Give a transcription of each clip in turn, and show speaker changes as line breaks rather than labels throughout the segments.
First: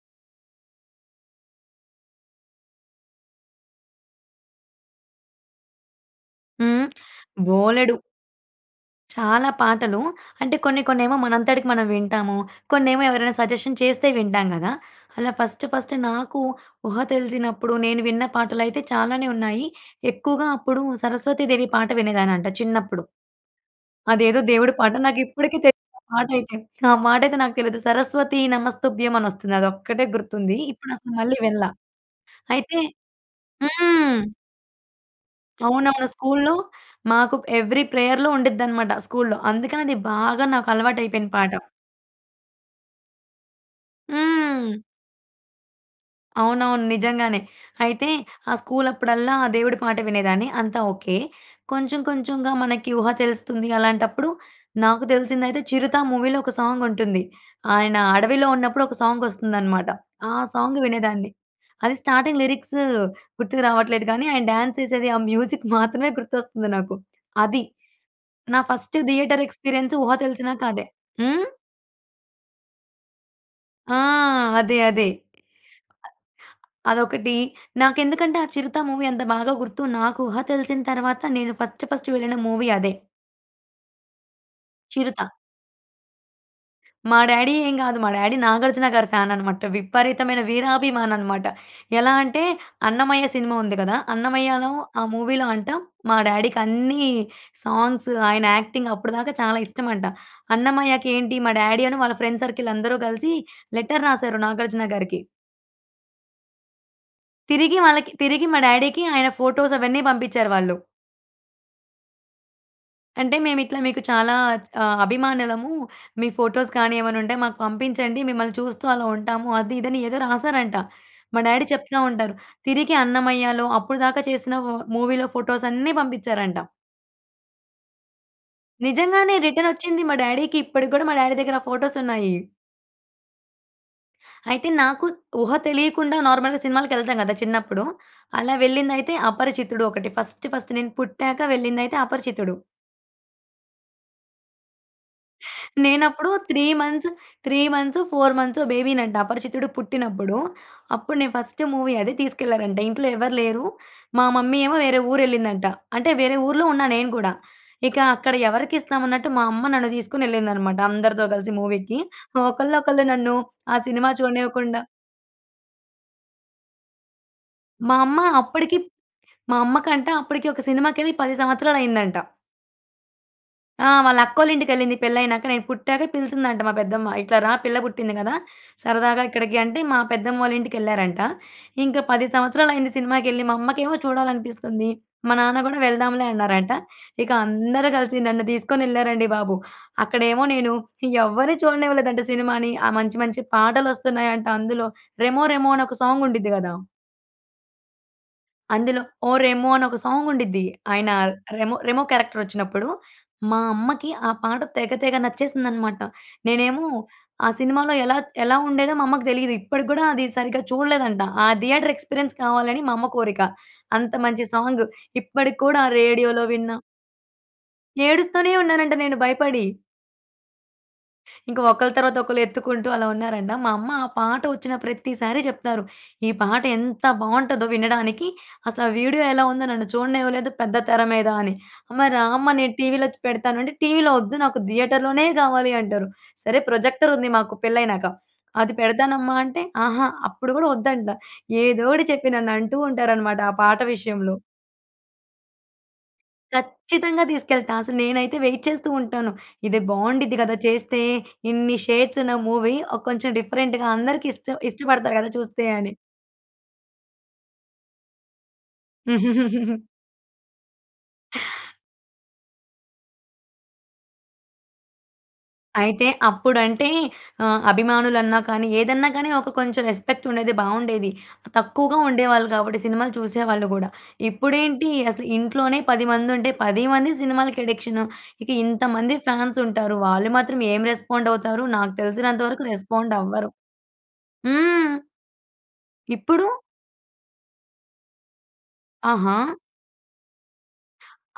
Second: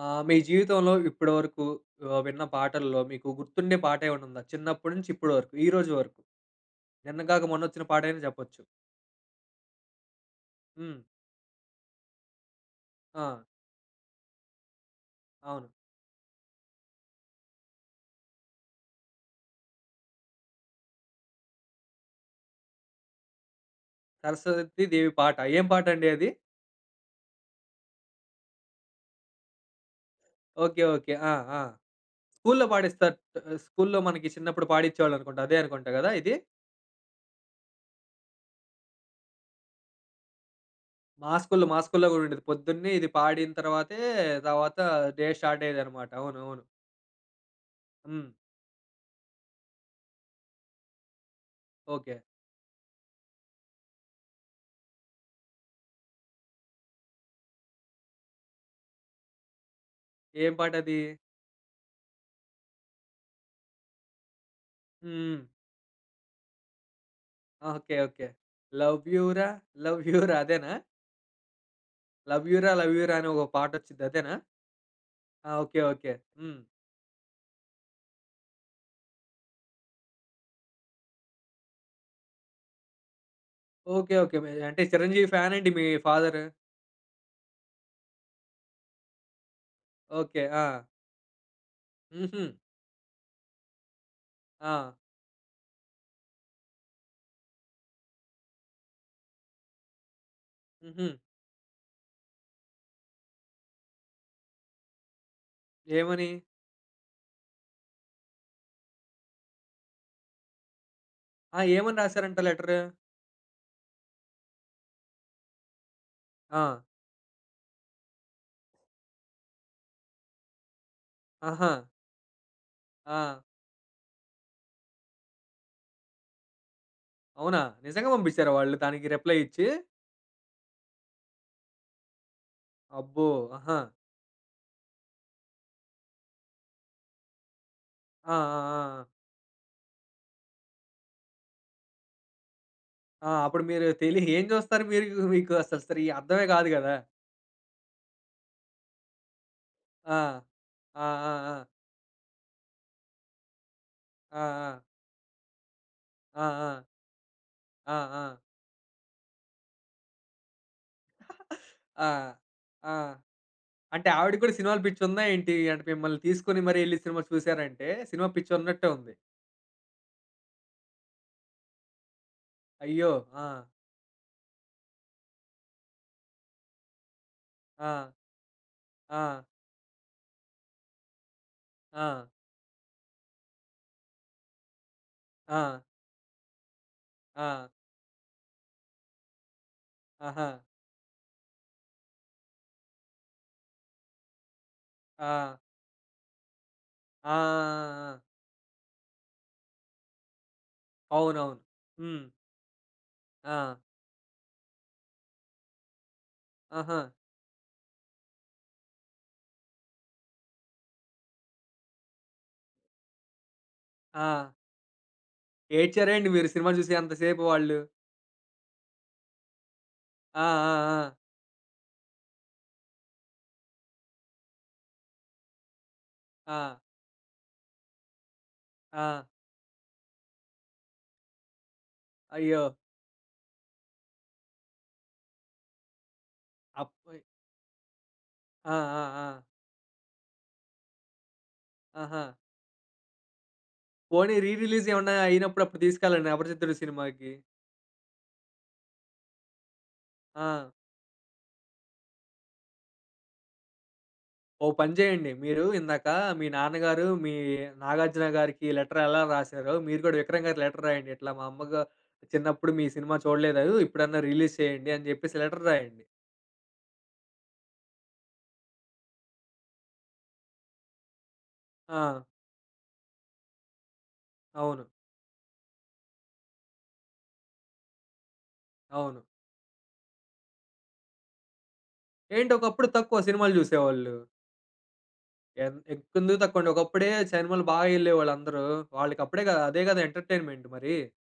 ఆహ్, మీ జీవితంలో ఇప్పటి వరకు ఆహ్, విన్న పాటల్లో మీకు గుర్తుండే పాటేమన్నా ఉందా? చిన్నప్పటి నుంచి ఇప్పటి వరకు, ఈరోజు వరకు?
హ్మ్.
నిన్న గాక మొన్నొచ్చిన
బోలెడు.
పాటైనా చెప్పొచ్చు.
చాలా పాటలు. అంటే కొన్ని
హ్మ్.
కొన్నేమో మనంతటికి మనం వింటాము. కొన్నేమో ఎవరైనా
ఆ!
సజెషన్ చేస్తే వింటాం కదా! అలా ఫస్ట్
అవును.
ఫస్ట్ నాకు ఊహ తెలిసినప్పుడు నేను విన్న పాటలయితే చాలానే ఉన్నాయి. ఎక్కువగా అప్పుడు సరస్వతి దేవి పాట వినేదాన్నంట చిన్నప్పుడు. అదేదో దేవుడి పాట
సరస్వతీదేవి
నాకు
పాట.
ఇప్పటికి
ఏం
తెలీదు
పాట
ఆ
అండి అది?
పాటైతే. ఆ మా టైతే నాకు తెలియదు. సరస్వతి నమస్తుభ్యం అనొస్తుంది. అదొక్కటే గుర్తుంది.
ఓకే.
ఇప్పుడు అసలు
ఓకే. ఆ!
మళ్ళీ
ఆ!
వినల.
స్కూలులో
అయితే
పాడిస్తారు. ఆహ్, స్కూలులో
హ్మ్.
మనకి చిన్నప్పుడు పాడించేవాళ్ళనుకుంటా. అదే అనుకుంటా
అవునవును.
కదా ఇది?
స్కూలులో మాకు ఎవ్రి ప్రేయర్‌లో ఉండిద్దనమాట స్కూలులో. అందుకని అది బాగా నాకు అలవాటైపోయిన
మా
పాట.
స్కూలులో, మా స్కూలులో కూడా ఉండేది. పొద్దున్నే ఇది పాడిన తర్వాతే, తర్వాత
హ్మ్.
డే స్టార్ట్ అయ్యేదన్నమాట. అవునవును.
అవునవును. నిజంగానే. అయితే
హ్మ్.
ఆ స్కూలు అప్పుడల్లా ఆ దేవుడి పాట వినేదాన్ని. అంతా ఓకే. కొంచెం
ఓకే.
కొంచెంగా మనకి ఊహ తెలుస్తుంది అలాంటప్పుడు, నాకు తెలిసిందైతే 'చిరుత' మూవీలో ఒక సాంగ్ ఉంటుంది. ఆయన అడవిలో ఉన్నప్పుడు ఒక సాంగ్ వస్తుందనమాట. ఆ
ఏం పాట
సాంగ్
అది?
వినేదాన్ని. అది స్టార్టింగ్ లిరిక్స్ గుర్తుకు రావట్లేదు గానీ, ఆయన డ్యాన్స్ చేసేది ఆ
హ్మ్.
మ్యూజిక్ మాత్రమే గుర్తొస్తుంది నాకు. అది.
ఓకే. ఓకే.
నా ఫస్ట్
'లవ్ యూ
థియేటర్
రా
ఎక్స్‌పీరియన్స్
లవ్
ఊహ
యూ రా'
తెలిసినాక
అదేనా?
అదే. హ్మ్.
'లవ్ యూ రా! లవ్ యూ రా!' అనే ఒక
ఆ!
పాటొచ్చుద్ది అదేనా?
అదే. అదే.
ఆ! ఓకే. ఓకే. హ్మ్.
అదొకటి. నాకెందుకంటే ఆ 'చిరుత' మూవీ అంత బాగా గుర్తు. నాకు ఊహ తెలిసిన తర్వాత నేను ఫస్ట్ ఫస్ట్ వెళ్ళిన మూవీ అదే.
ఓకే. ఓకే. మే అంటే 'చిరంజీవి'
'చిరుత'.
ఫ్యానేండి మీ ఫాదరు?
మా డాడీ ఏం గాదు. మా డాడీ 'నాగార్జున' గారి ఫ్యానన్నమాట. విపరీతమైన
ఓకే. ఆ!
వీరాభిమాననమాట. ఎలా అంటే
హుహు.
'అన్నమయ్య' సినిమా ఉంది కదా! అన్నమయ్యలో
ఆ!
ఆ మూవీలో అంట మా డాడీకన్ని సాంగ్స్ ఆయన యాక్టింగ్ అప్పటిదాకా చాలా ఇష్టమంట. అన్నమయ్యకి
హుహు.
ఏంటి మా డాడీ అను వాళ్ళ ఫ్రెండ్ సర్కిల్ అందరూ కలిసి లెటర్ రాసారు 'నాగార్జున' గారికి.
ఏమని?
తిరిగి వాళ్ళకి తిరిగి మా డాడీకి ఆయన ఫోటోస్ అవన్నీ పంపించ్చారు వాళ్ళు.
ఆ! ఏమని రాసారంట లెటరు?
అంటే మేమిట్లా మీకు చాలా చ్ ఆహ్, అభిమానులము. మీ ఫోటోస్
ఆ!
కానీ ఏమన్నా ఉంటే మాకు పంపించండి. మిమ్మల్ని చూస్తూ అలా ఉంటాము. అది ఇది అని ఏదో రాసారంట. మా డాడీ
ఆహా!
చెప్తా ఉంటారు. తిరిగి
ఆ!
అన్నమయ్యాలో అప్పుడుదాకా చేసిన వ మూవీలో ఫోటోసన్ని పంపించ్చారంట.
అవునా! నిజంగా బంపించారా వాళ్ళు దానికి
నిజంగానే.
రిప్లై ఇచ్చి?
రిటర్నొచ్చింది. మా డాడీకి ఇప్పటికి కూడా మా డాడీ దగ్గర ఫోటోసున్నాయి.
అబ్బో! ఆహా!
అయితే నాకు ఊహ తెలియకుండా నార్మల్‌గా సినిమాలకి ఎళ్తాం కదా! చిన్నప్పుడు.
ఆ! ఆ!
అలా
ఆ! ఆ!
వెళ్ళిందైతే అపరిచితుడు ఒకటి ఫస్ట్ ఫస్ట్. నేను పుట్టాక వెళ్ళిందైతే అపరిచితుడు.
ఆ! అప్పుడు మీరు తెలి ఏం చూస్తారు మీరు? మీకు అసలు సరి
నేనప్పుడు
అర్థమే
3
గాదు గదా?
మంత్స్ 3 మంత్స్, 4 మంత్సో బేబీనంట అపరిచితుడు
ఆ!
పుట్టినప్పుడు.
ఆ!
అప్పుడు
ఆ!
నేను
ఆ!
ఫస్ట్ మూవీ అది తీసుకెళ్లారంట. ఇంట్లో ఎవరు లేరు. మా
ఆ!
మమ్మీ ఏమో
ఆ!
వేరే ఊరెళ్ళిందంట. అంటే వేరే
ఆ!
ఊర్లో
ఆ!
ఉన్నా నేను కూడా.
ఆ!
ఇక అక్కడ
ఆ!
ఎవరికిస్తాం అన్నట్టు, మా అమ్మ నన్ను తీసుకొనెళ్ళిందనమాట అందరితో కలిసి మూవీకి.
ఆ!
ఆహ్,
ఆ!
ఒకళ్ళనొకళ్ళు నన్ను ఆ
అంటే
సినిమా
ఆవిడకి కూడా సినిమాలు
చూడనివ్వకుండా
పిచ్చుందా ఏంటి? అంటే మిమ్మల్ని తీసుకొని, మరి ఎళ్లి సినిమా చూసారా అంటే,
మా అమ్మ
సినిమా పిచ్చి
అప్పటికి
ఉన్నట్టే ఉంది.
మా అమ్మ కంట అప్పడికి ఒక సినిమాకెళ్ళి 10 సంవత్సరాలైందంట.
అయ్యో! ఆ!
ఆ! వాళ్ళ అక్కోళ్ళ ఇంటికెళ్ళింది పెళ్లైనాక, నేను పుట్టాక పిలిచిందంట మా పెద్దమ్మ. "ఇట్లా రా పిల్ల
ఆ!
పుట్టింది గదా! సరదాగా
ఆ!
ఇక్కడికి" అంటే మా పెద్దమ్మోళ్లింటికెళ్లారంట. ఇంకా
ఆ!
10 సంవత్సరాలైంది సినిమాకెళ్ళి, మా అమ్మకేమో చూడాలనిపిస్తుంది. మా నాన్న గూడా
ఆ!
వెళ్దాంలే అన్నారంట. ఇక
ఆ!
అందరూ కలిసి నన్ను దీసుకొనెళ్లారండి బాబు! అక్కడేమో
ఆహా!
నేను ఎవరిని చూడనివ్వలేదంట సినిమాని. ఆ మంచి, మంచి పాటలొస్తున్నాయంట అందులో. రెమో
ఆ!
రెమో అని ఒక సాంగ్ ఉండిద్ది కదా!
ఆ! ఆ! ఆ! ఆ!
అందులో 'ఓ రెమో' అని ఒక సాంగ్ ఉండిద్ది. ఆయన
అవునవును.
రెమో రెమో
హ్మ్.
క్యారెక్టర్ ఒచ్చినప్పుడు మా
ఆ!
అమ్మకి ఆ పాట తెగ తెగ నచ్చేసిందనమాట. నేనేమో
ఆహా!
ఆ సినిమాలో ఎలా త్ ఎలా ఉండేదో మా అమ్మకి దెలీదు. ఇప్పటికి గూడా అది సరిగ్గా చూడలేదంట. ఆ థియేటర్ ఎక్స్‌పీరియన్స్ కావాలని మా అమ్మ కోరిక. అంత మంచి
ఆ!
సాంగ్ ఇప్పటికి కూడా
ఏడ్చార ఏంటి
రేడియోలో
మీరు సినిమా
విన్నా
జూసే అంత సేపు వాళ్ళు?
ఏడుస్తూనే ఉన్నానంట నేను భయపడి.
ఆ! ఆ! ఆ!
ఇంక ఒకలు తర్వాత ఒకళ్ళు ఎత్తుకుంటూ అలా ఉన్నారంట. మా అమ్మ ఆ పాట ఒచ్చిన ప్రతిసారి జెప్తారు. ఈ పాట
ఆ!
ఎంత బావుంటదో వినడానికి. అసలు ఆ
ఆ!
వీడియో ఎలా ఉందో నన్ను చూడనివ్వలేదు పెద్ద తెర మీద అని. అమ్మ, రా అమ్మ!
అయ్యో!
నేను టీవీలో చ్ పెడతాను అంటే టీవీలో ఒద్దు నాకు థియేటర్‌లోనే గావాలి అంటరు. సరే
అప్
ప్రొజెక్టర్
ఎ
ఉంది మాకు పెళ్లయినాక.
ఆ!
అది
ఆ!
పెడతానమ్మా!
ఆ!
అంటే అహా! అప్పుడు గూడా ఒద్దంట. ఏదోటి చెప్పి
ఆహా!
నన్ను అంటూ ఉంటారనమాట ఆ పాట
పోనీ
విషయంలో.
రీ రిలీజ్ ఏమన్నా అయినప్పుడు అప్పుడు తీసుకెళ్ళండి. 'అపరిచితుడు'
కచ్చితంగా
సినిమాకి.
తీసుకెళ్తా. అసలు నేనైతే వైట్ చేస్తూ ఉంటాను. ఇది బావుండిద్ది గదా
ఆ!
చేస్తే! ఇన్ని షేడ్స్ ఉన్న మూవీ ఒ కొంచెం డిఫరెంట్‌గా అందరికి ఇష్ట
ఓ పని
ఇష్టపడతారు
జెయండి.
గదా
మీరు
చూస్తే అని.
ఇందాక మీ నాన్నగారు మీ 'నాగార్జున' గారికి లెటర్ ఎలా రాసారో మీరు గూడా 'విక్రమ్' గారికి లెటర్ రాయండి. ఇట్లా మా అమ్మ గా చిన్నప్పుడు మీ సినిమా చూడలేదు. ఇప్పుడన్నా రిలీజ్ చేయండి అని జెప్పేసి లెటర్ రాయండి.
అయితే అప్పుడంటే ఆహ్, అభిమానులన్నా కానీ, ఏదన్నా గానీ ఒక కొంచెం రెస్పెక్ట్ ఉండేది. బాగుండేది. తక్కువగా
ఆ!
ఉండేవాళ్ళు గాబట్టి సినిమాలు చూసేవాళ్ళు గూడా.
అవును.
ఇప్పుడేంటి? అసలు ఇంట్లోనే 10 మంది ఉంటే 10 మంది సినిమాలకి అడిక్షను. ఇక ఇంతమంది
అవును.
ఫ్యాన్స్ ఉంటారు. వాళ్ళు మాత్రం ఏం రెస్పాండ్ అవుతారు? నాకు తెలిసినంత
ఏంటి
వరకు
ఒకప్పుడు
రెస్పాండ్
తక్కువ
అవ్వరు.
సినిమాలు జూసేవాళ్ళు?
హ్మ్.
ఎన్ ఎక్ ఎందుకు
ఇప్పుడు?
తక్కువండి? ఒకప్పుడే సినిమాలు బాగా ఎళ్ళేవాళ్ళు అందరూ.
ఆహా!
వాళ్ళకప్పుడేగా అదే గదా ఎంటర్‌టైన్‌మెంట్ మరి!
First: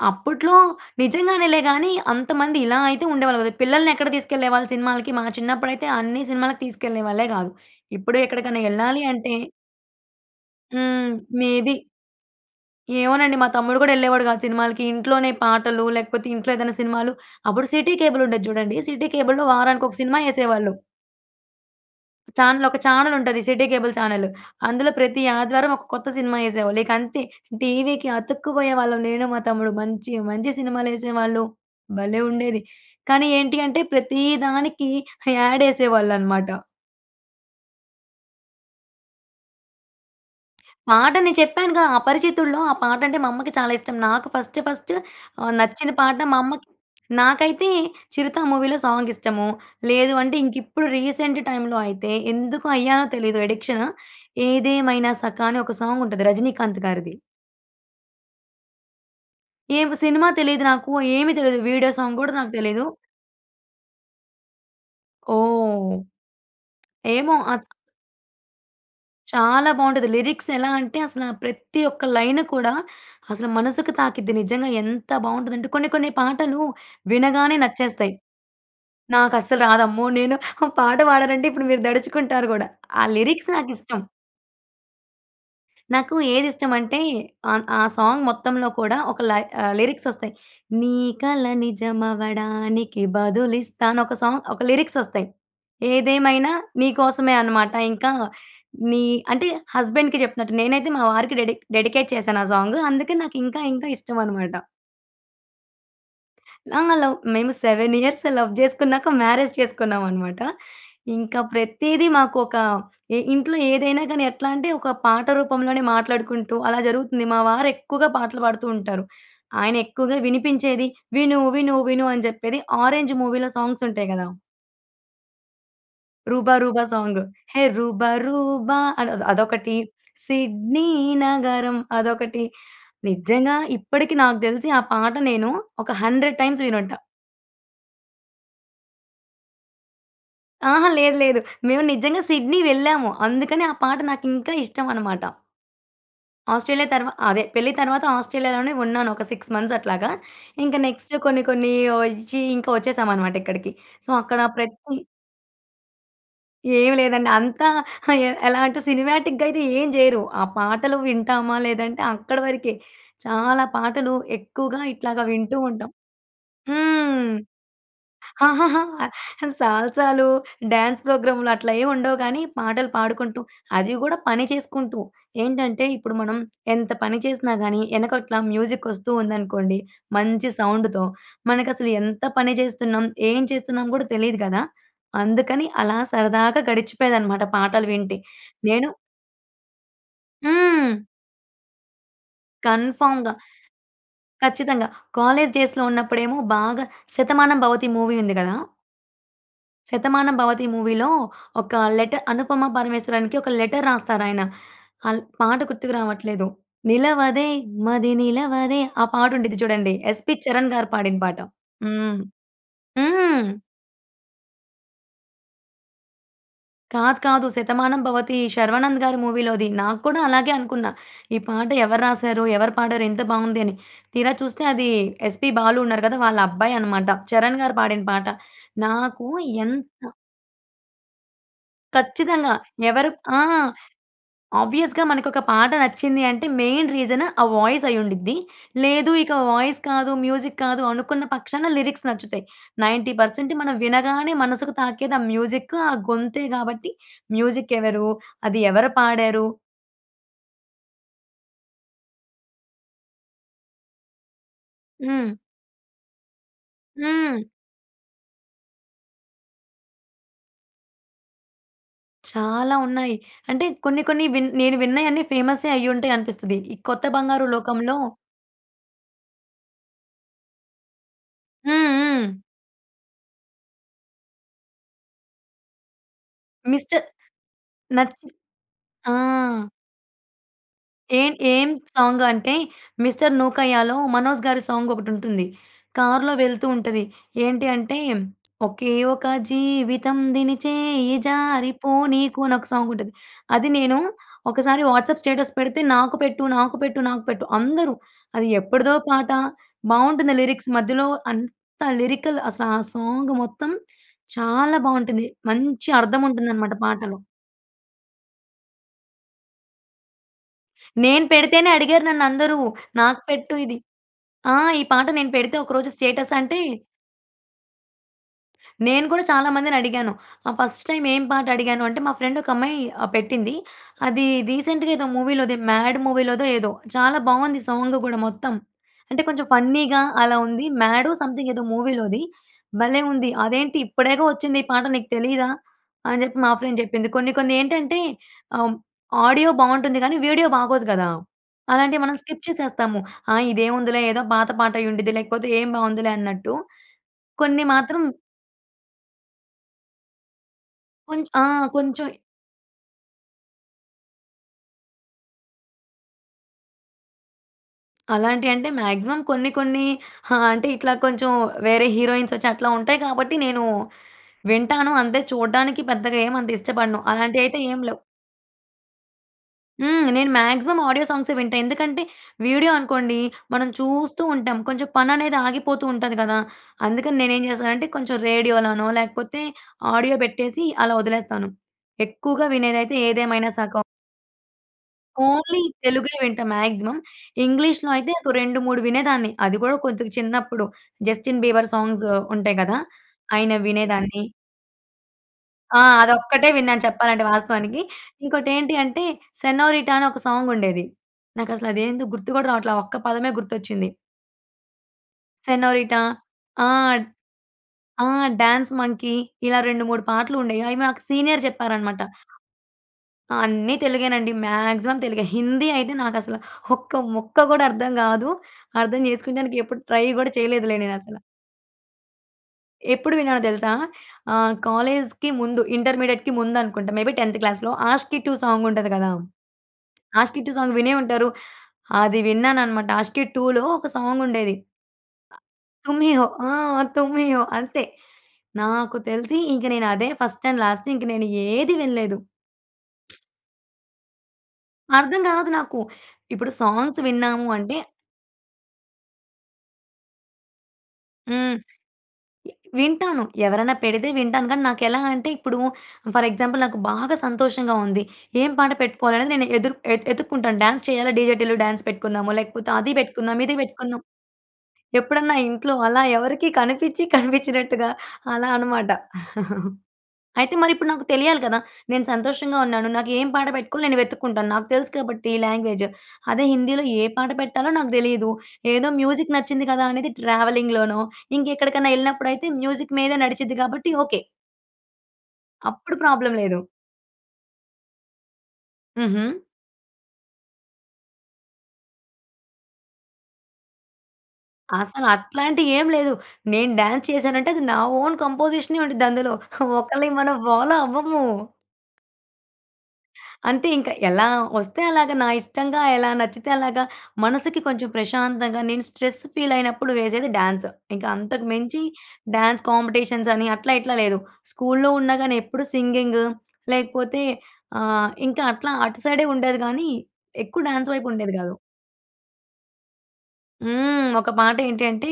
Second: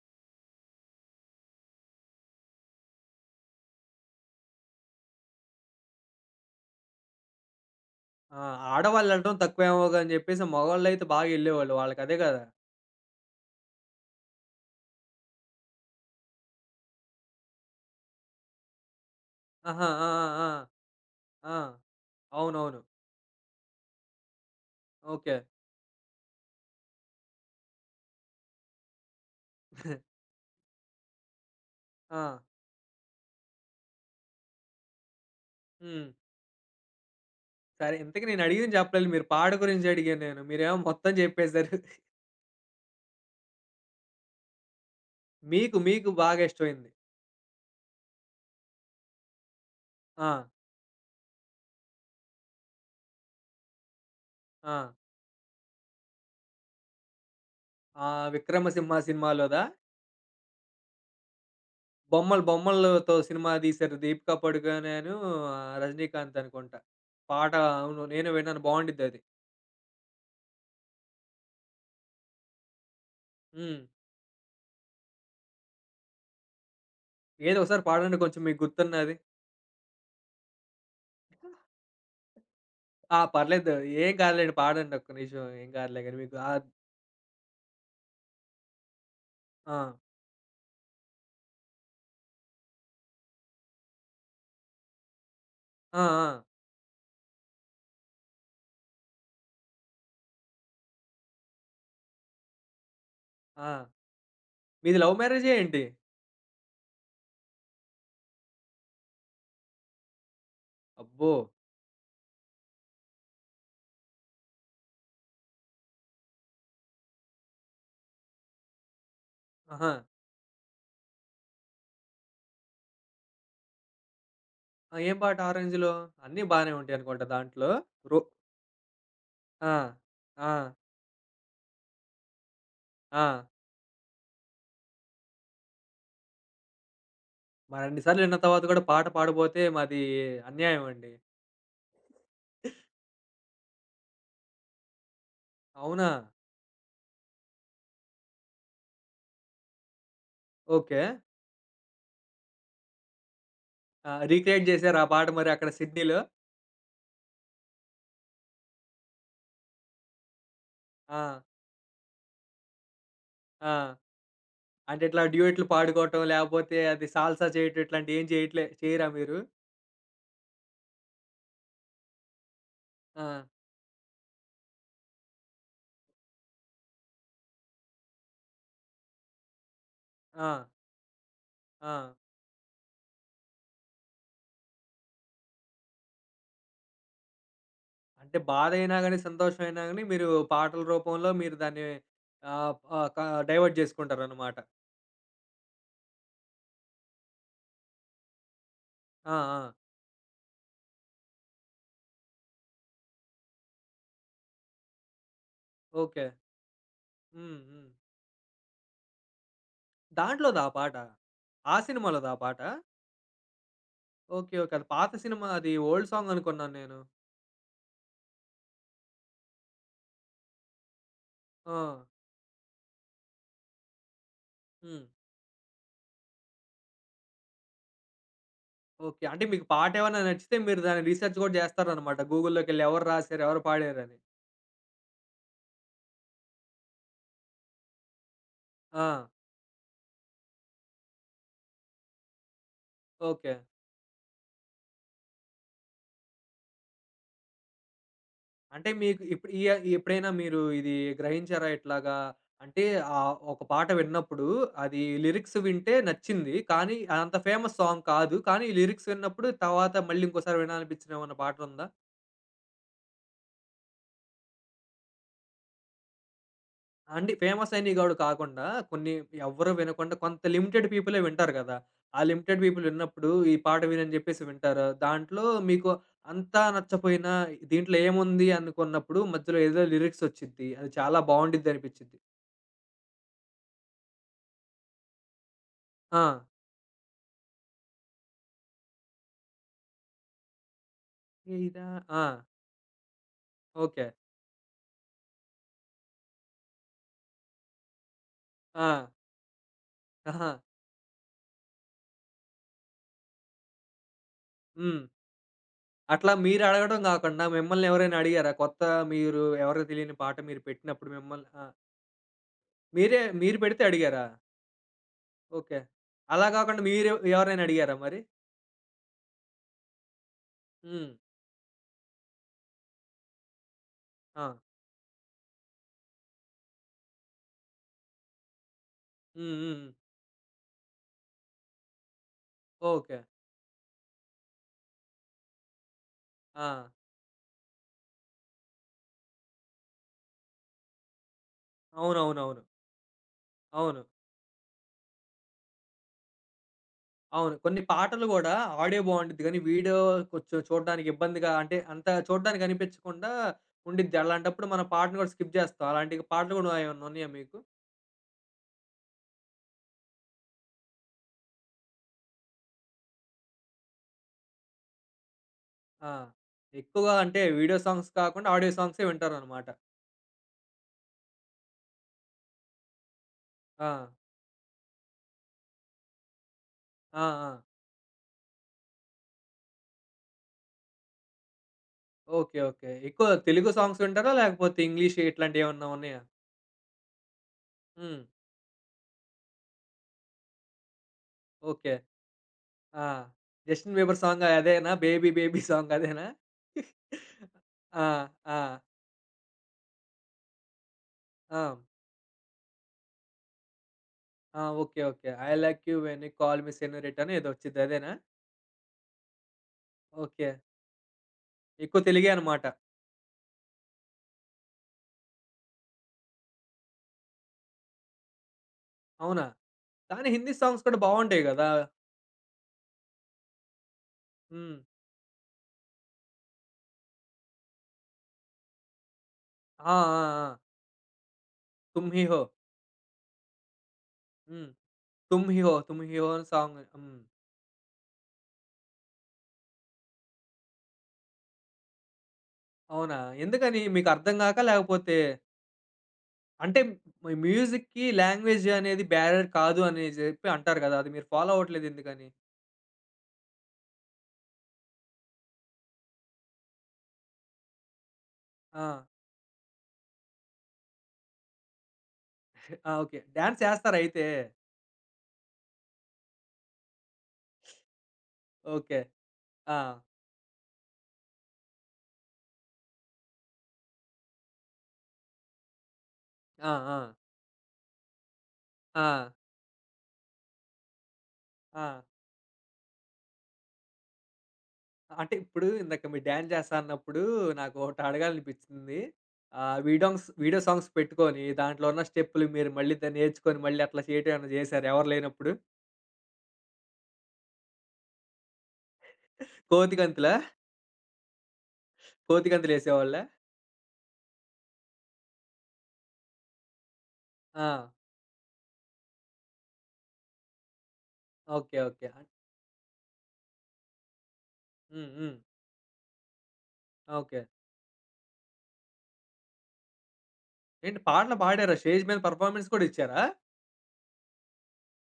అప్పట్లో నిజంగానేలే గాని అంత మంది ఇలా అయితే ఉండేవాళ్ళు గాదు. పిల్లల్నెక్కడ తీసుకెళ్ళేవాళ్ళు సినిమాలకి? మా చిన్నప్పుడైతే అన్ని సినిమాలకి తీసుకెళ్ళే వాళ్ళే గాదు. ఇప్పుడు
ఆ!
ఎక్కడికైనా ఎళ్ళాలి అంటే
ఆడవాళ్లెళ్లటం తక్కువేమోగాని జెప్పేసి మగవాళ్ళైతే
హ్మ్.
బాగా
మే
ఎళ్ళేవాళ్ళు.
బీ.
వాళ్ళకదే గదా!
ఏమోనండి. మా తమ్ముడు గూడా ఎళ్ళేవాడు గాదు సినిమాలకి. ఇంట్లోనే పాటలు లేకపోతే ఇంట్లో ఏదైనా సినిమాలు అప్పుడు సిటీ కేబుల్ ఉండేది జూడండి. సిటీ కేబుల్‌లో వారానికి
ఆహా!
ఒక
ఆ!
సినిమా
ఆ!
ఎసేవాళ్ళు.
ఆ! ఆ!
చానెల్, ఒక
అవునవును.
చానెల్ ఉంటది సిటీ కేబుల్ చానెలు. అందులో ప్రతి
ఓకే.
ఆదివారం ఒక కొత్త సినిమా ఎసేవాళ్ళు ఇకంతే. టీవీకి అతుక్కుబోయేవాళ్ళం నేను మా తమ్ముడు. మంచి మంచి సినిమాలు ఎసేవాళ్ళు. భలే
ఆ!
ఉండేది! కానీ ఏంటి అంటే ప్రతి దానికి యాడ్
హ్మ్.
ఎసేవాళ్ళన్నమాట.
సరే ఇంతకి నేనడిగింది జెప్పలేదు మీరు. పాడ గురించి అడిగాను నేను మీరేమో మొత్తం
పాటని
జెప్పేసారు.
చెప్పానుగా అపరిచితుడులో ఆ పాట అంటే మా అమ్మకి చాలా ఇష్టం నాకు ఫస్ట్, ఫస్ట్ ఆహ్,
మీకు
నచ్చిన
మీకు
పాట మా
బాగా
అమ్మకి
ఇష్టమయింది?
నాకైతే చిరుత మూవీ‌లో సాంగ్ ఇష్టము. లేదు అంటే
ఆ!
ఇంకిప్పుడు రీసెంట్ టైమ్‌లో అయితే ఎందుకు అయ్యానో తెలీదు అడిక్షను.
ఆ!
ఏదేమైనా సఖ అని ఒక సాంగ్ ఉంటది రజినీకాంత్ గారిది.
ఆహ్ విక్రమ సింహ సినిమాలోదా?
ఏం సినిమా తెలీదు నాకు. ఏమి తెలీదు. వీడియో సాంగ్ కూడా
బొమ్మలు
నాకు తెలీదు.
బొమ్మలతో సినిమా దీశారు దీపిక పడుకొనే అను, ఆహ్
ఓహ్!
రజినీకాంత్ అనుకుంట.
ఏమో!
పాట
ఆ స
అవును. నేను విన్నాను. బాగుండిద్దది.
చాలా బాగుంటది. లిరిక్స్ ఎలా అంటే, అసల ప్రతి ఒక్క లైను కూడా అసలు
హ్మ్.
మనసుకు తాకిద్ది. నిజంగా ఎంత బాగుంటదంటే, కొన్ని కొన్ని పాటలు వినగానే
ఏదో ఒకసారి
నచ్చేస్తాయి.
పాడండి కొంచెం మీకు గుర్తున్నది.
నాకు అస్సలు రాదమ్మో! నేను పాట పాడానంటే ఇప్పుడు మీరు దడుచుకుంటారు గూడా. ఆ
ఆ!
లిరిక్స్
పర్లేదు.
నాకిష్టం.
ఏం కాదులెండి. పాడండి ఒక్క నిమిషం. ఏం కాదులే
నాకు
గాని మీకు. అద్
ఏదిష్టం అంటే, అన్ ఆ సాంగ్ మొత్తంలో కూడా ఒక లై ఆహ్,
ఆ!
లిరిక్స్ ఒస్తాయి. నీ కల నిజం అవ్వడానికి బదులిస్తా! అని ఒక సాంగ్ ఒక లిరిక్స్ ఒస్తాయి.
ఆ! ఆ!
ఏదేమైనా నీకోసమే అన్నమాట ఇంకా నీ అంటే హస్బెండ్‌కి చెప్తునట్టు. నేనైతే మా వారికి డెడిక్ డెడికేట్ చేశాను ఆ సాంగు. అందుకే నాకింకా
ఆ!
ఇంకా ఇష్టం అన్నమాట.
మీది లవ్ మ్యారేజా ఏంటి?
ఆ! లవ్ మేము 7 ఇయర్స్ లవ్ జేసుకున్నాక మ్యారేజ్ చేసుకున్నామనమాట.
అబ్బో!
ఇంకా ప్రతీదీ మాకొక ఇ ఇంట్లో ఏదైనా గాని ఎట్లా అంటే ఒక పాట రూపంలోనే మాట్లాడుకుంటూ అలా జరుగుతుంది. మా వారెక్కువగా పాటలు పాడుతూ ఉంటారు.
ఆహా!
ఆయనెక్కువగా వినిపించేది విను విను విను అని చెప్పేది 'ఆరెంజ్' మూవీలో సాంగ్సుటాయి గదా!
ఏం పాట 'ఆరెంజ్‌లో?' అన్నీ
'రూబ
బానే
రూబా'
ఉంటాయి
సాంగు.
అనుకుంటా
హే
దాంట్లో.
రూబ
రో
రూబా అద్
ఆ!
అదొకటి.
ఆ!
సిడ్నీ నగరం అదొకటి.
ఆ!
నిజంగా ఇప్పటికి నాకు దెలిసి ఆ పాట నేను ఒక 100 టైమ్స్ వినుంటా.
మరిన్ని సార్లిన్న తరువాత గూడా పాట పాడబోతే మాది అన్యాయం
అహా!
అండి.
లేదు. లేదు. మేము నిజంగా సిడ్నీ వెళ్ళాము. అందుకని ఆ పాట నాకు ఇంకా ఇష్టమన్నమాట.
అవునా!
ఆస్ట్రేలియా తరువా అదే పెళ్లి తరువాత ఆస్ట్రేలియాలోనే ఉన్నాను. ఒక 6 మంత్స్ అట్లాగా. ఇంకా
ఓకే.
నెక్స్ట్ కొన్ని కొన్ని ఒచ్చి ఇంకా వచ్చేసామన్నమాట ఇక్కడికి.
ఆ!
సో, అక్కడ
రీక్రియేట్
ప్రతి
జేసారా? ఆ పాట మరి అక్కడ సిడ్నీలో?
ఏమి లేదండి. అంతా ఎలాంటి సినిమాటిక్‌గా అయితే ఏం జేయరు. ఆ పాటలు
ఆ!
వింటామా లేదంటే అక్కడి వరకే. చాలా
ఆ!
పాటలు ఎక్కువగా
అంటే ఇట్లా
ఇట్లాగా వింటూ
డ్యూయెట్‌లు
ఉంటాం.
పాడుకోవటం లేకపోతే అది
హ్మ్.
సాల్సా చేయటం ఇట్లాంటివి ఏం చేయట్లే
ఆహాహా!
చెయ్యరా మీరు?
సాల్సాలు డ్యాన్స్ ప్రోగ్రాములు అట్లా ఏమి ఉండవు కానీ పాటలు పాడుకుంటూ
ఆ!
అది కూడా పని చేసుకుంటూ. ఏంటంటే ఇప్పుడు మనం ఎంత పని చేసినా గానీ, వెనకట్ల మ్యూజిక్ ఒస్తూ ఉందనుకోండి మంచి
ఆ!
సౌండ్‌తో. మనకసలు
ఆ!
ఎంత పని జేస్తున్నాం? ఏం చేస్తున్నాం కూడా తెలీదు గదా! అందుకని అలా సరదాగా గడిచిపోయేదనమాట పాటలు వింటే.
అంటే
నేను
బాధైయినా గాని, సంతోషమైయినా గాని మీరు పాటల
హ్మ్.
రూపంలో మీరు దాన్ని ఆహ్, ప క
కన్ఫర్మ్‌గా.
డైవర్ట్ చేసుకుంటారన్నమాట.
ఖచ్చితంగా. కాలేజీ డేస్‌లో ఉన్నప్పుడేమో బాగా 'శతమానం భవతి' మూవీ ఉంది గదా!
ఆ! ఆ!
శతమానం భవతి మూవీలో, ఒక లెట అనుపమ పరమేశ్వరానికి ఒక లెటర్ రాస్తారాయన. అల్ పాట గుర్తుకు
ఓకే.
రావట్లేదు. నిలవదే
హ్మ్. హ్మ్.
మది నిలవదే! ఆ పాట ఉండిద్ది చూడండి. 'ఎస్‌పీ
దాంట్లోదా ఆ
చరణ్ గారు'
పాట?
పాడిన పాట.
ఆ
హ్మ్.
సినిమాలోదా ఆ పాటా?
హ్మ్.
ఓకే. ఓకే. అది పాత సినిమా అది ఓల్డ్ సాంగ్ అనుకున్నాను నేను.
కాదు. కాదు. శతమానం భవతి శర్వానంద్ గారి మూవీలోది. నాకు కూడా అలాగే అనుకున్న. ఈ పాట ఎవరు
ఆ!
రాసారు? ఎవరు పాడారు? ఎంత బాగుంది! అని. తీరా చూస్తే అది
హ్మ్.
ఎస్‌పీ బాలు ఉన్నారు కదా! వాళ్ళబ్బాయి అన్నమాట. చరణ్ గారు పాడిన పాట.
ఓకే.
నాకు
అంటే మీకు
ఎంత
పాటేమైనా నచ్చితే మీరు దాన్ని రిసర్చ్ గూడా చేస్తారన్నమాట.
ఖచ్చితంగా!
గూగుల్‌లోకేళ్లి ఎవరు
ఎవరు ఆ!
రాసారు? ఎవరు పాడారని?
ఆబ్వియస్‌గా మనకొక పాట నచ్చింది అంటే, మెయిన్ రీజను, ఆ వాయిస్ అయ్యుండిద్ది. లేదు
ఆ!
ఇక వాయిస్ కాదు మ్యూజిక్ కాదు, అనుకున్న పక్షాన లిరిక్స్ నచ్చుతాయి. 90%
ఓకే.
మనం వినగానే మనసుకు తాకేది ఆ మ్యూజిక్, ఆ గొంతే కాబట్టి, మ్యూజిక్ ఎవరు? అది
అంటే
ఎవరు
మీకు
పాడారు?
ఇప్పు ఇ యా ఎప్పుడైనా మీరు ఇది గ్రహించారా? ఇట్లాగా అంటే ఆహ్, ఒక పాట విన్నప్పుడు అది
హ్మ్.
లిరిక్స్ వింటే నచ్చింది. కానీ, అదంత
హ్మ్.
ఫేమస్ సాంగ్ కాదు. కానీ, ఈ లిరిక్స్ విన్నప్పుడు తర్వాత మళ్ళీ ఇంకోసారి వినాలనిపించిన ఏమన్నా పాటుందా?
చాలా ఉన్నాయి. అంటే కొన్ని కొన్ని విన్ నేను విన్నయన్ని ఫేమస్సే అయ్యుంటాయనిపిస్తది. ఈ కొత్త
అండి,
బంగారు
ఫేమస్ అయినవి
లోకంలో
గూడ కాకుండా, కొన్ని ఎవ్వరు వినకుండా కొంత లిమిటెడ్ పీపులే వింటారు గదా!
హ్మ్.
ఆ
హ్మ్.
లిమిటెడ్ పీపుల్ విన్నప్పుడు "ఈ పాట విను" అని చెప్పేసి వింటారు. దాంట్లో మీకు అంతా
మిస్టర్
నచ్చపోయినా దీంట్లో
నత్
ఏముంది?
ఆ!
అనుకున్నప్పుడు మధ్యలో ఏదో లిరిక్స్ ఒచ్చుద్ది. అది చాలా
ఏం
బావుండ్డిద్ది
ఏం
అనిపిచ్చిద్ది.
సాంగ్ అంటే 'మిస్టర్ నూకయ్యాలో' మనోజ్ గారి సాంగ్ ఒకటుంటుంది. కార్‌లో
ఆ!
వెళ్తూ ఉంటది. ఏంటి అంటే ఒకే ఒక జీవితం దినిచేయి జారి
ఇదా! ఆ!
పోనీకు! అని ఒక సాంగ్ ఉంటది. అది నేను
ఓకే.
ఒకసారి వాట్సాప్ స్టేటస్ పెడితే "నాకు పెట్టు. నాకు పెట్టు. నాకు పెట్టు." అందరూ అది ఎప్పుడిదో
ఆ!
పాట. బాగుంటుంది
ఆహా!
లిరిక్స్. మధ్యలో అంత లిరికల్ అసలు ఆ సాంగ్ మొత్తం చాలా
హ్మ్.
బాగుంటుంది. మంచి అర్థం
అట్లా మీరు
ఉంటుందనమాట
అడగడం
పాటలో.
గాకుండా, మిమ్మల్నెవరైనా అడిగారా? కొత్త మీరు ఎవరికీ తెలియని పాట మీరు పెట్టినప్పుడు
నేను
మిమ్మల్ని ఆ!
పెడితేనే అడిగారు నన్నందరూ.
మీరే
"నాకు పెట్టు
మీరు
ఇది"
పెడితే అడిగారా?
ఆ! ఈ పాట నేను పెడితే
ఓకే.
ఒకరోజు స్టేటస్
అలా
అంటే
కాకుండా మీరు ఎవరినైనా అడిగారా మరి?
నేను కూడా చాలా మందినడిగాను. ఆహ్, ఫస్ట్ టైమ్
హ్మ్.
ఏం పాట అడిగాను అంటే మా ఫ్రెండ్ ఒక అమ్మాయి ఆహ్, పెట్టింది. అదిది
ఆ!
రీసెంట్‌గా ఏదో మూవీలో 'మాడ్' మూవీ‌లోదో ఏదో. చాలా బాగుంది సాంగ్ గూడా మొత్తం. అంటే కొంచెం
హ్మ్. హ్మ్.
ఫన్నీగా, అలా ఉంది. మ్యాడో సమ్‌థింగ్ ఏదో మూవీలోది. భలే
ఓకే.
ఉంది! "అదేంటి? ఇప్పుడేగా ఒచ్చింది ఈ పాట. నీకు తెలీదా?" అని జెప్పి మా ఫ్రెండ్
ఆ!
జెప్పింది. కొన్ని కొన్ని ఏంటంటే, ఆహ్, ఆడియో బాగుంటుంది కానీ వీడియో బాగోదు కదా! అలాంటివి మనం స్కిప్
అవునవునవును.
చేసేస్తాము. ఆ! ఇదేముందిలే,
అవును.
ఏదో పాత పాటయ్యుండిద్ది. లేకపోతే ఏం బాగుందిలే అన్నట్టు.
అవును.
కొన్ని
కొన్ని
మాత్రం
పాటలు కూడా ఆడియో బావుండ్డిద్ది గాని, వీడియో కొంచెం చూడ్డానికి
కొంచ్ ఆ!
ఇబ్బందిగా, అంటే
కొంచెం
అంత చూడ్డానికి అనిపించకుండా ఉండిద్ది. అలాంటప్పుడు మనం పాటను కూడా స్కిప్ జేస్తాం. అలాంటి పాటలు కూడా ఏమన్నా ఉన్నాయా మీకు?
అలాంటియంటే మాక్సిమం కొన్ని కొన్ని ఆ! అంటే ఇట్లా కొంచెం వేరే హీరోయిన్స్ ఒచ్చి అట్లా ఉంటాయి కాబట్టి నేను వింటాను. అంతే చూడ్డానికి
ఆ!
పెద్దగా ఏమంత ఇష్టపడను.
ఎక్కువగా అంటే,
అలాంటియైతే
వీడియో
ఏం లేవు.
సాంగ్స్ కాకుండా ఆడియో సాంగ్సే వింటారన్నమాట.
హ్మ్. నేను మాక్సిమం ఆడియో సాంగ్సే వింటా. ఎందుకంటే వీడియో అనుకోండి మనం
ఆ!
చూస్తూ ఉంటాం. కొంచెం పననేది ఆగిపోతూ ఉంటది గదా! అందుకని
ఆ!
నేనేం
ఆ!
జేస్తానంటే కొంచెం రేడియో‌లనో, లేకపోతే ఆడియో పెట్టేసి అలా వదిలేస్తాను. ఎక్కువగా
ఓకే. ఓకే.
వినేదైతే
ఎక్కువ
ఏదేమైనా
తెలుగు
సక
సాంగ్స్ వింటారా? లేకపోతే ఇంగ్లీష్,
ఓన్లీ
ఇట్లాంటివి ఏవన్నా
తెలుగే
ఉన్నాయా?
వింటా మాక్సిమం. ఇంగ్లీష్‌‌లో అయితే
హ్మ్.
ఒక 2, 3 వినేదాన్ని. అది కూడా కొద్దిగా చిన్నప్పుడు. 'Justin Bieber'
okay.
సాంగ్స్ ఉంటాయి గదా!
ఆ!
ఆయనవి
'జస్టిన్ బీబర్'
వినేదాన్ని.
సాంగ్ అదేనా? 'బేబీ బేబీ
ఆ!
సాంగ్' అదేనా?
అదోక్కటే విన్నాను చెప్పాలంటే వాస్తవానికి.
ఆ!
ఇంకోటి
ఆ!
ఏంటి అంటే 'సేనోరిటా' అని ఒక సాంగ్ ఉండేది. నాకసలు
ఆ!
అదేందో గుర్తు కూడా రావట్ల. ఒక్క పదమే గుర్తొచ్చింది.
ఆ! Okay. Okay. 'I like you
'senorita'.
When you call me
ah,
senorita!' అని ఏదో వచ్చుద్ది
ఆ!
అదేనా?
Dance monkey. ఇలా 2, 3 పాటలు
ఓకే.
ఉండేవి, అవి మాకు సీనియర్ చెప్పారన్నమాట.
ఎక్కువ తెలుగే అన్నమాట.
ఆ! అన్నీ తెలుగేనండి. మాక్సిమం తెలుగే. హిందీ అయితే నాకసలు ఒక్క ముక్క కూడా అర్థం గాదు. అర్థం
అవునా?
జేసుకోనడానికి ఎప్పుడు ట్రై
కానీ
కూడా
హిందీ
చేయలేదులే
సాంగ్స్ కూడా
నేనసల.
బాగుంటాయి గదా?
ఎప్పుడు విన్నానో దెలుసా? ఆహ్,
హ్మ్.
కాలేజీకి ముందు. ఇంటర్మీడియేట్‌కి ముందనుకుంటా. మే బి 10థ్ క్లాస్‌లో. 'ఆషికి 2' సాంగుంటది గదా!
ఆ! ఆ!
'ఆస్కీ
ఆ!
2' సాంగ్ వినే ఉంటారు. అది
'తుమ్‌హిహో'.
విన్నానన్నమాట. 'ఆస్కీ 2'లో ఒక సాంగుండేది.
హ్మ్.
ఆ
'తుమ్‌హిహో'.
'తుమ్‌హిహో'
'తుమ్‌హిహో' అనే
ఆ!
సాంగ్ హ్మ్.
'తుమ్‌హిహో' అంతే. నాకు తెలిసి ఇగ నేను, అదే ఫస్ట్ అండ్ లాస్ట్. ఇంక నేను ఏదీ వినలేదు.
అవునా! ఎందుకని? మీకు అర్థం గాక లేకపోతే
అర్థం గాదు నాకు. ఇప్పుడు
అంటే
సాంగ్స్
మ్
విన్నాము అంటే
మ్యూజిక్‌కి లాంగ్వేజనేది, బ్యారర్ కాదు అని జేప్పి అంటారు గదా! అది మీరు ఫాలో
హ్మ్.
అవ్వట్లేదు ఎందుకని?
ఎ వింటాను. ఎవరన్నా పెడితే వింటాను కాని, నాకెలాంటే ఇప్పుడు, ఫర్ ఎగ్జాంపుల్ నాకు బాగా సంతోషంగా ఉంది. ఏం పాట
ఆ!
పెట్టుకోవాలి అనేది నేను ఎదుర్ ఎతు ఎతుక్కుంటాను. డాన్స్ చేయాలా? 'డీజే టీల్లు' డాన్స్ పెట్టుకుందాము, లేకపోతే
ఆ!
అది
ఓకే.
పెట్టుకుందాం, ఇది
డాన్స్ చేస్తారా
పెట్టుకుందాం.
అయితే?
ఎప్పుడన్నా ఇంట్లో అలా ఎవరికి కనిపచ్చి, కనిపించినట్టుగా అలానమాట.
ఓకే. ఆ!
అయితే మరిప్పుడు నాకు తెలియాలి కదా! నేను సంతోషంగా ఉన్నాను. నాకు ఏం పాట పెట్టుకోవాలి, నేను వెతుక్కుంటాను. నాకు తెలుసు కాబట్టి లాంగ్వేజు. అదే
ఆ!
హిందిలో, ఏ
ఆ!
పాట పెట్టాలో నాకు దెలీదు. ఏదో
ఆ!
మ్యూజిక్ నచ్చింది గదా! అనేది ట్రావెలింగ్‌లోనో, ఇంకక్కడికన్నా
ఆ!
ఎళ్ళినప్పుడయితే? మ్యూజిక్ మీద నడిచిద్ది గాబట్టి ఓకే.
అంటే ఇప్పుడు
అప్పుడు
ఇందాక మీరు
ప్రాబ్లమ్
డ్యాన్సు
లేదు.
చేస్తా అన్నప్పుడు, నాకు ఒకటి అడగాలనిపించింది.
హుహు.
ఆహ్, వీడొంగ్స్ వీడియో సాంగ్స్ పెట్టుకొని, దాంట్లో ఉన్న స్టెప్పులు మీరు మళ్ళీ దాన్ని నేర్చుకొని, మళ్ళీ అట్లా చేయటం ఏమైనా చేసారా
అసల
ఎవరు లేనప్పుడు?
అట్లాంటియి ఏం లేదు. నేను డ్యాన్సు చేశానంటే, అది నా ఓన్ కంపోజిషనే ఉండిద్దందులో.
కోతి
ఒకళ్ళయి
గంతులా?
మనం ఫాలో అవ్వము.
కోతిగంతులు వేసేవాళ్ళ?
అంటే ఇంకా, ఎలా వస్తే అలాగా, నా ఇష్టంగా ఎలా నచ్చితే అలాగా. మనసుకి
ఆ!
కొంచెం ప్రశాంతంగా నేను స్ట్రెస్ ఫీలైనప్పుడు వేసేది డ్యాన్సు. ఇంకా అంతకు
ఓకే.
మించి
ఓకే. ఆ!
డ్యాన్స్ కాంపిటీషన్స్ అని, అట్లా ఇట్లా లేదు. స్కూలులో
హ్మ్.
ఉన్నా
హ్మ్.
గాని ఎప్పుడు సింగింగు లేకపోతే
ఓకే.
ఆహ్, ఇంకా అట్లా అటు సైడే ఉండేది కానీ, ఎక్కువ డ్యాన్సు
ఏంటి
వైపు ఉండేది
పాటలు
కాదు.
పాడారా? స్టేజ్ మీద పర్‌ఫార్మెన్స్ కూడా ఇచ్చారా?
హ్మ్. ఒక పాటేంటి అంటే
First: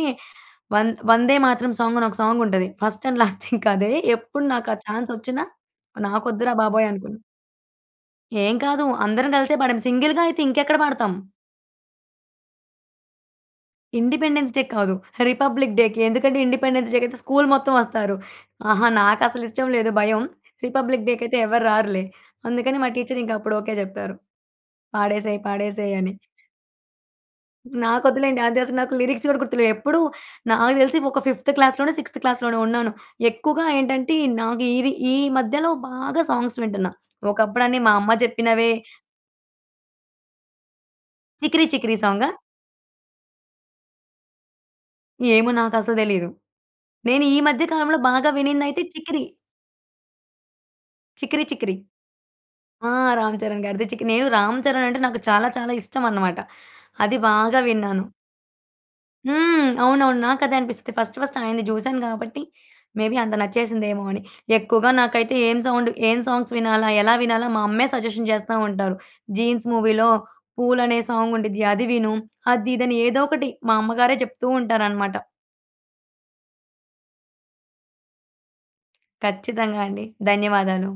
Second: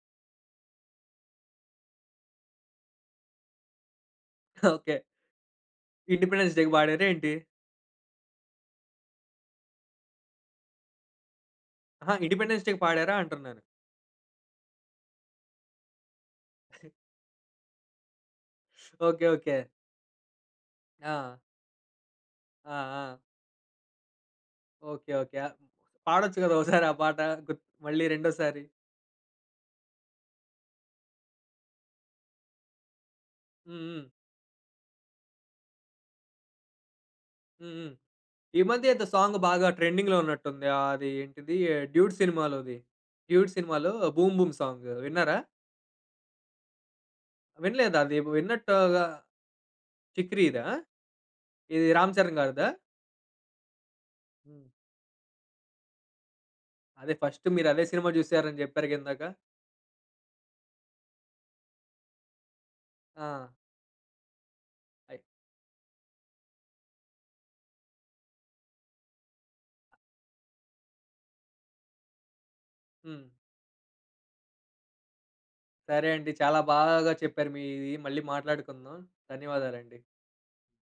'వం వందేమాతరం' సాంగ్ అని ఒక సాంగ్ ఉంటది. ఫస్ట్ అండ్ లాస్ట్ ఇంకా అదే. ఎప్పుడు నాకు ఆ
ఓకే.
ఛాన్స్ వచ్చినా, నాకు వద్దురా
ఇండిపెండెన్స్ డేకి
బాబోయ్!
పాడారా
అనుకున్నా.
ఏంటి?
ఏం కాదు. అందరం కలిసే పాడాం. సింగిల్‌గా అయితే ఇంకెక్కడ పాడతాం.
అహా! ఇండిపెండెన్స్ డేకి పాడారా? అంటున్నాను.
ఇండిపెండెన్స్ డే కాదు. రిపబ్లిక్ డేకి. ఎందుకంటే, ఇండిపెండెన్స్ డేకి అయితే స్కూలు మొత్తం వస్తారు. ఆహా! నాకు
ఓకే.
అసలు
ఓకే.
ఇష్టం లేదు భయం. రిపబ్లిక్ డేకి
ఆ!
అయితే ఎవరు రారులే.
ఆ!
అందుకని, మా
ఆ!
టీచరు అప్పుడు ఓకే చెప్పారు.
ఓకే. ఓకే.
"పాడేసేయి.
ఆహ్
పాడేసేయి" అని.
పాడొచ్చు కదా! ఒసారి ఆ పాట. గు మళ్ళీ
నాకొద్దులేండి. అది
రెండోసారి.
అసలు నాకు లిరిక్స్ కూడా గుర్తులేవు. ఎప్పుడు, నాకు తెలిసి ఒక ఫిఫ్త్ క్లాస్‌లోనో, సిక్స్‌త్ క్లాస్‌లోనో ఉన్నాను. ఎక్కువగా
హ్మ్. హ్మ్.
ఏంటంటే, నాకు ఈ రి ఈ మధ్యలో బాగా సాంగ్స్ వింటన్నా. ఒకప్పుడు
హ్మ్.
అన్నీ
హ్మ్.
మా అమ్మ
ఈ
చెప్పినవే
మధ్యేదో సాంగ్ బాగా ట్రెండింగ్‌లో ఉన్నట్టుంది. అది ఏంటిది
'చికిరి చికిరి'
'డ్యూడ్'
సాంగా?
సినిమాలోది. 'డ్యూడ్' సినిమాలో 'బూమ్ బూమ్' సాంగు. విన్నారా?
ఏమో, నాకసలు తెలీదు. నేను ఈ మధ్య కాలంలో
వినలేదా అది?
బాగా వినింది అయితే
విన్నట్టుగా
'చికిరి'
'చికిరిదా?'
'చికిరి చికిరి.'
ఇది 'రామ్ చరణ్' గారిదా?
ఆ! 'రామ్ చరణ్' గారిది చికి నేను 'రామ్
హ్మ్.
చరణ్' అంటే నాకు చాలా చాలా ఇష్టం అనమాట.
అదే
అది
ఫస్ట్
బాగా
మీరదే
విన్నాను.
సినిమా చూసారని చెప్పారుగా ఇందాక.
హ్మ్. అవునవును. నాకదే అనిపిస్తది. ఫస్ట్ ఫస్ట్ ఆయనది చూశాను కాబట్టి, మే బీ అంత
ఆ!
నచ్చేసిందేమో అని. ఎక్కువగా
ఐ
నాకైతే ఏం సౌండ్ ఏం సాంగ్స్ వినాలా, ఎలా వినాలా, మా అమ్మే సజెషన్ చేస్తా ఉంటారు. "'జీన్స్' మూవీలో 'పూలు' అనే సాంగ్ ఉండిద్ది. అది విను." అది ఇది అని ఏదో
హ్మ్.
ఒకటి మా అమ్మగారే చెప్తుంటారనమాట.
సరే అండి. చాలా బాగా చెప్పారు మీది. మళ్ళీ మాట్లాడుకుందాం.
ఖచ్చితంగా
ధన్యవాదాలండి.
అండి. ధన్యవాదాలు.